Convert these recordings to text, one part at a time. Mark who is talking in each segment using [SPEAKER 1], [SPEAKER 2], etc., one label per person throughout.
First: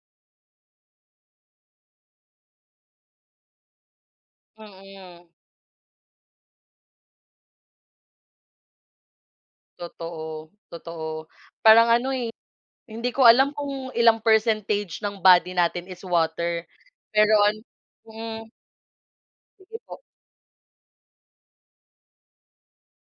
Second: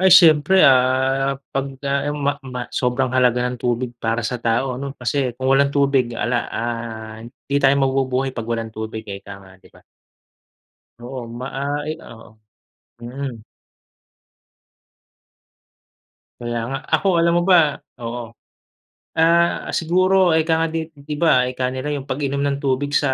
[SPEAKER 1] Ay siyempre, ah, pagka ma ma sobrang halaga ng tubig para sa tao 'no
[SPEAKER 2] Mm.
[SPEAKER 1] kasi kung walang tubig 'ala, ah, 'di tayo mabubuhay pag walang tubig, eh, ika nga 'di ba?
[SPEAKER 2] Totoo,
[SPEAKER 1] Oo
[SPEAKER 2] totoo
[SPEAKER 1] ma ah,
[SPEAKER 2] parang
[SPEAKER 1] i
[SPEAKER 2] ano,
[SPEAKER 1] oo,
[SPEAKER 2] eh, hindi ko
[SPEAKER 1] mhm.
[SPEAKER 2] alam kung ilang percentage ng body natin is
[SPEAKER 1] Kaya
[SPEAKER 2] water,
[SPEAKER 1] nga, ako
[SPEAKER 2] pero
[SPEAKER 1] alam mo
[SPEAKER 2] an
[SPEAKER 1] ba oo.
[SPEAKER 2] hmm.
[SPEAKER 1] Ah,
[SPEAKER 2] Sige po.
[SPEAKER 1] siguro, eh, 'ka nga 'di 'di ba, ika nila yung pag-inom ng tubig sa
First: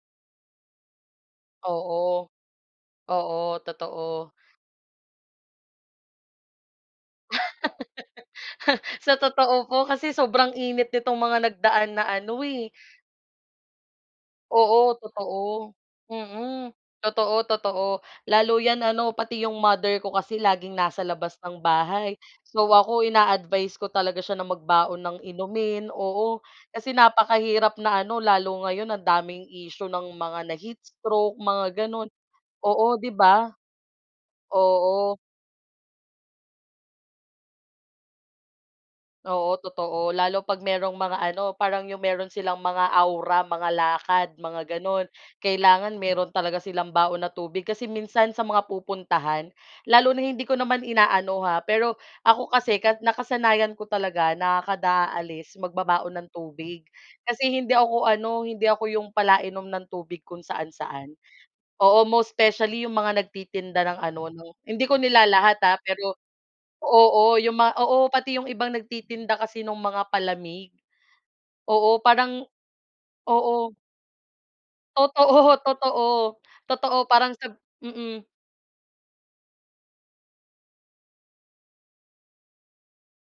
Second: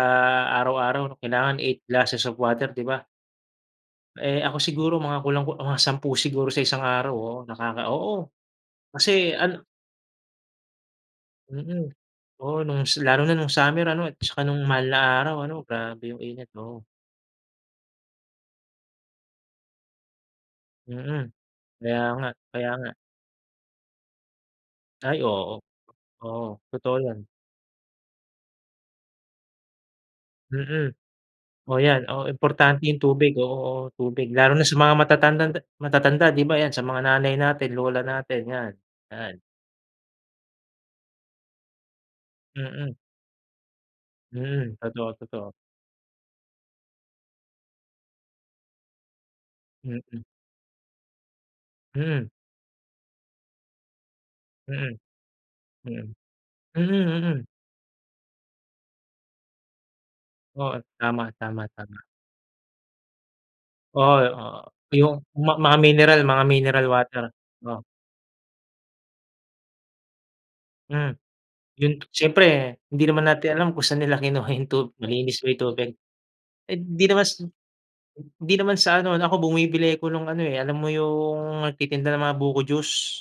[SPEAKER 1] araw-araw kailangan 8 glasses
[SPEAKER 2] Oo.
[SPEAKER 1] of water 'di ba?
[SPEAKER 2] Oo, totoo.
[SPEAKER 1] Eh, ako siguro mga kulang ku mga 10 siguro sa isang araw oo, nakaka oo
[SPEAKER 2] Sa
[SPEAKER 1] kasi ano
[SPEAKER 2] totoo po kasi sobrang init nitong mga nagdaan
[SPEAKER 1] Mm,
[SPEAKER 2] na ano,
[SPEAKER 1] oo
[SPEAKER 2] eh.
[SPEAKER 1] nung si lalo na nung summer ano at saka nung mahal
[SPEAKER 2] Oo
[SPEAKER 1] na araw ano
[SPEAKER 2] totoo.
[SPEAKER 1] grabe yung init,
[SPEAKER 2] Mm,
[SPEAKER 1] oo.
[SPEAKER 2] totoo, totoo lalo yan ano pati yung mother ko kasi laging nasa
[SPEAKER 1] Mm,
[SPEAKER 2] labas ng
[SPEAKER 1] kaya
[SPEAKER 2] bahay.
[SPEAKER 1] nga,
[SPEAKER 2] So
[SPEAKER 1] kaya nga.
[SPEAKER 2] ako ina-advise ko talaga siya na magbaon ng
[SPEAKER 1] Ay oo.
[SPEAKER 2] inumin, oo
[SPEAKER 1] Oo,
[SPEAKER 2] kasi
[SPEAKER 1] totoo yan.
[SPEAKER 2] napakahirap na ano lalo ngayon ang daming issue ng mga
[SPEAKER 1] Mm,
[SPEAKER 2] na-heatstroke mga
[SPEAKER 1] oh yan,
[SPEAKER 2] gano'n
[SPEAKER 1] oo
[SPEAKER 2] oo,
[SPEAKER 1] importante yung
[SPEAKER 2] 'di
[SPEAKER 1] tubig oo,
[SPEAKER 2] ba?
[SPEAKER 1] oo tubig, lalo na sa mga
[SPEAKER 2] Oo.
[SPEAKER 1] matatandang de matatanda 'di ba yan sa mga nanay natin, lola natin yan, yan.
[SPEAKER 2] Oo totoo, lalo pag mayrong mga ano parang yung mayro'n silang mga
[SPEAKER 1] Mm.
[SPEAKER 2] aura, mga lakad mga
[SPEAKER 1] Mm,
[SPEAKER 2] gano'n.
[SPEAKER 1] totoo, totoo.
[SPEAKER 2] Kailangan mayro'n talaga silang baon na tubig kasi minsan sa mga pupuntahan lalo na
[SPEAKER 1] Mm.
[SPEAKER 2] hindi ko naman inaano, ha. Pero
[SPEAKER 1] Hmm.
[SPEAKER 2] ako kasi ka nakasanayan ko talaga na
[SPEAKER 1] Mm.
[SPEAKER 2] kada aalis magbabaon
[SPEAKER 1] Mm.
[SPEAKER 2] ng
[SPEAKER 1] Mm,
[SPEAKER 2] tubig
[SPEAKER 1] mm.
[SPEAKER 2] kasi hindi ako ano, hindi ako yung palainom ng tubig kung
[SPEAKER 1] Oo
[SPEAKER 2] saan-saan.
[SPEAKER 1] tama, tama, tama.
[SPEAKER 2] Oo most specially yung mga nagtitinda ng
[SPEAKER 1] Oo,
[SPEAKER 2] ano 'no
[SPEAKER 1] oo
[SPEAKER 2] hindi ko
[SPEAKER 1] yung ma
[SPEAKER 2] nilalahat,
[SPEAKER 1] mga
[SPEAKER 2] ah,
[SPEAKER 1] mineral,
[SPEAKER 2] pero,
[SPEAKER 1] mga mineral water,
[SPEAKER 2] oo yung mga
[SPEAKER 1] oh.
[SPEAKER 2] oo pati yung ibang nagtitinda kasi nung mga palamig,
[SPEAKER 1] Hmm,
[SPEAKER 2] oo
[SPEAKER 1] yun
[SPEAKER 2] parang
[SPEAKER 1] siyempre hindi naman natin
[SPEAKER 2] oo.
[SPEAKER 1] alam kung saan nila kinuha yung tub malinis ba
[SPEAKER 2] Totoo,
[SPEAKER 1] yung tubig.
[SPEAKER 2] totoo,
[SPEAKER 1] Eh,
[SPEAKER 2] totoo
[SPEAKER 1] hindi naman sa
[SPEAKER 2] parang sab mm.
[SPEAKER 1] hindi naman sa ano 'no ako bumibili ako nung ano, eh, alam mo yung nagtitinda ng mga buko juice?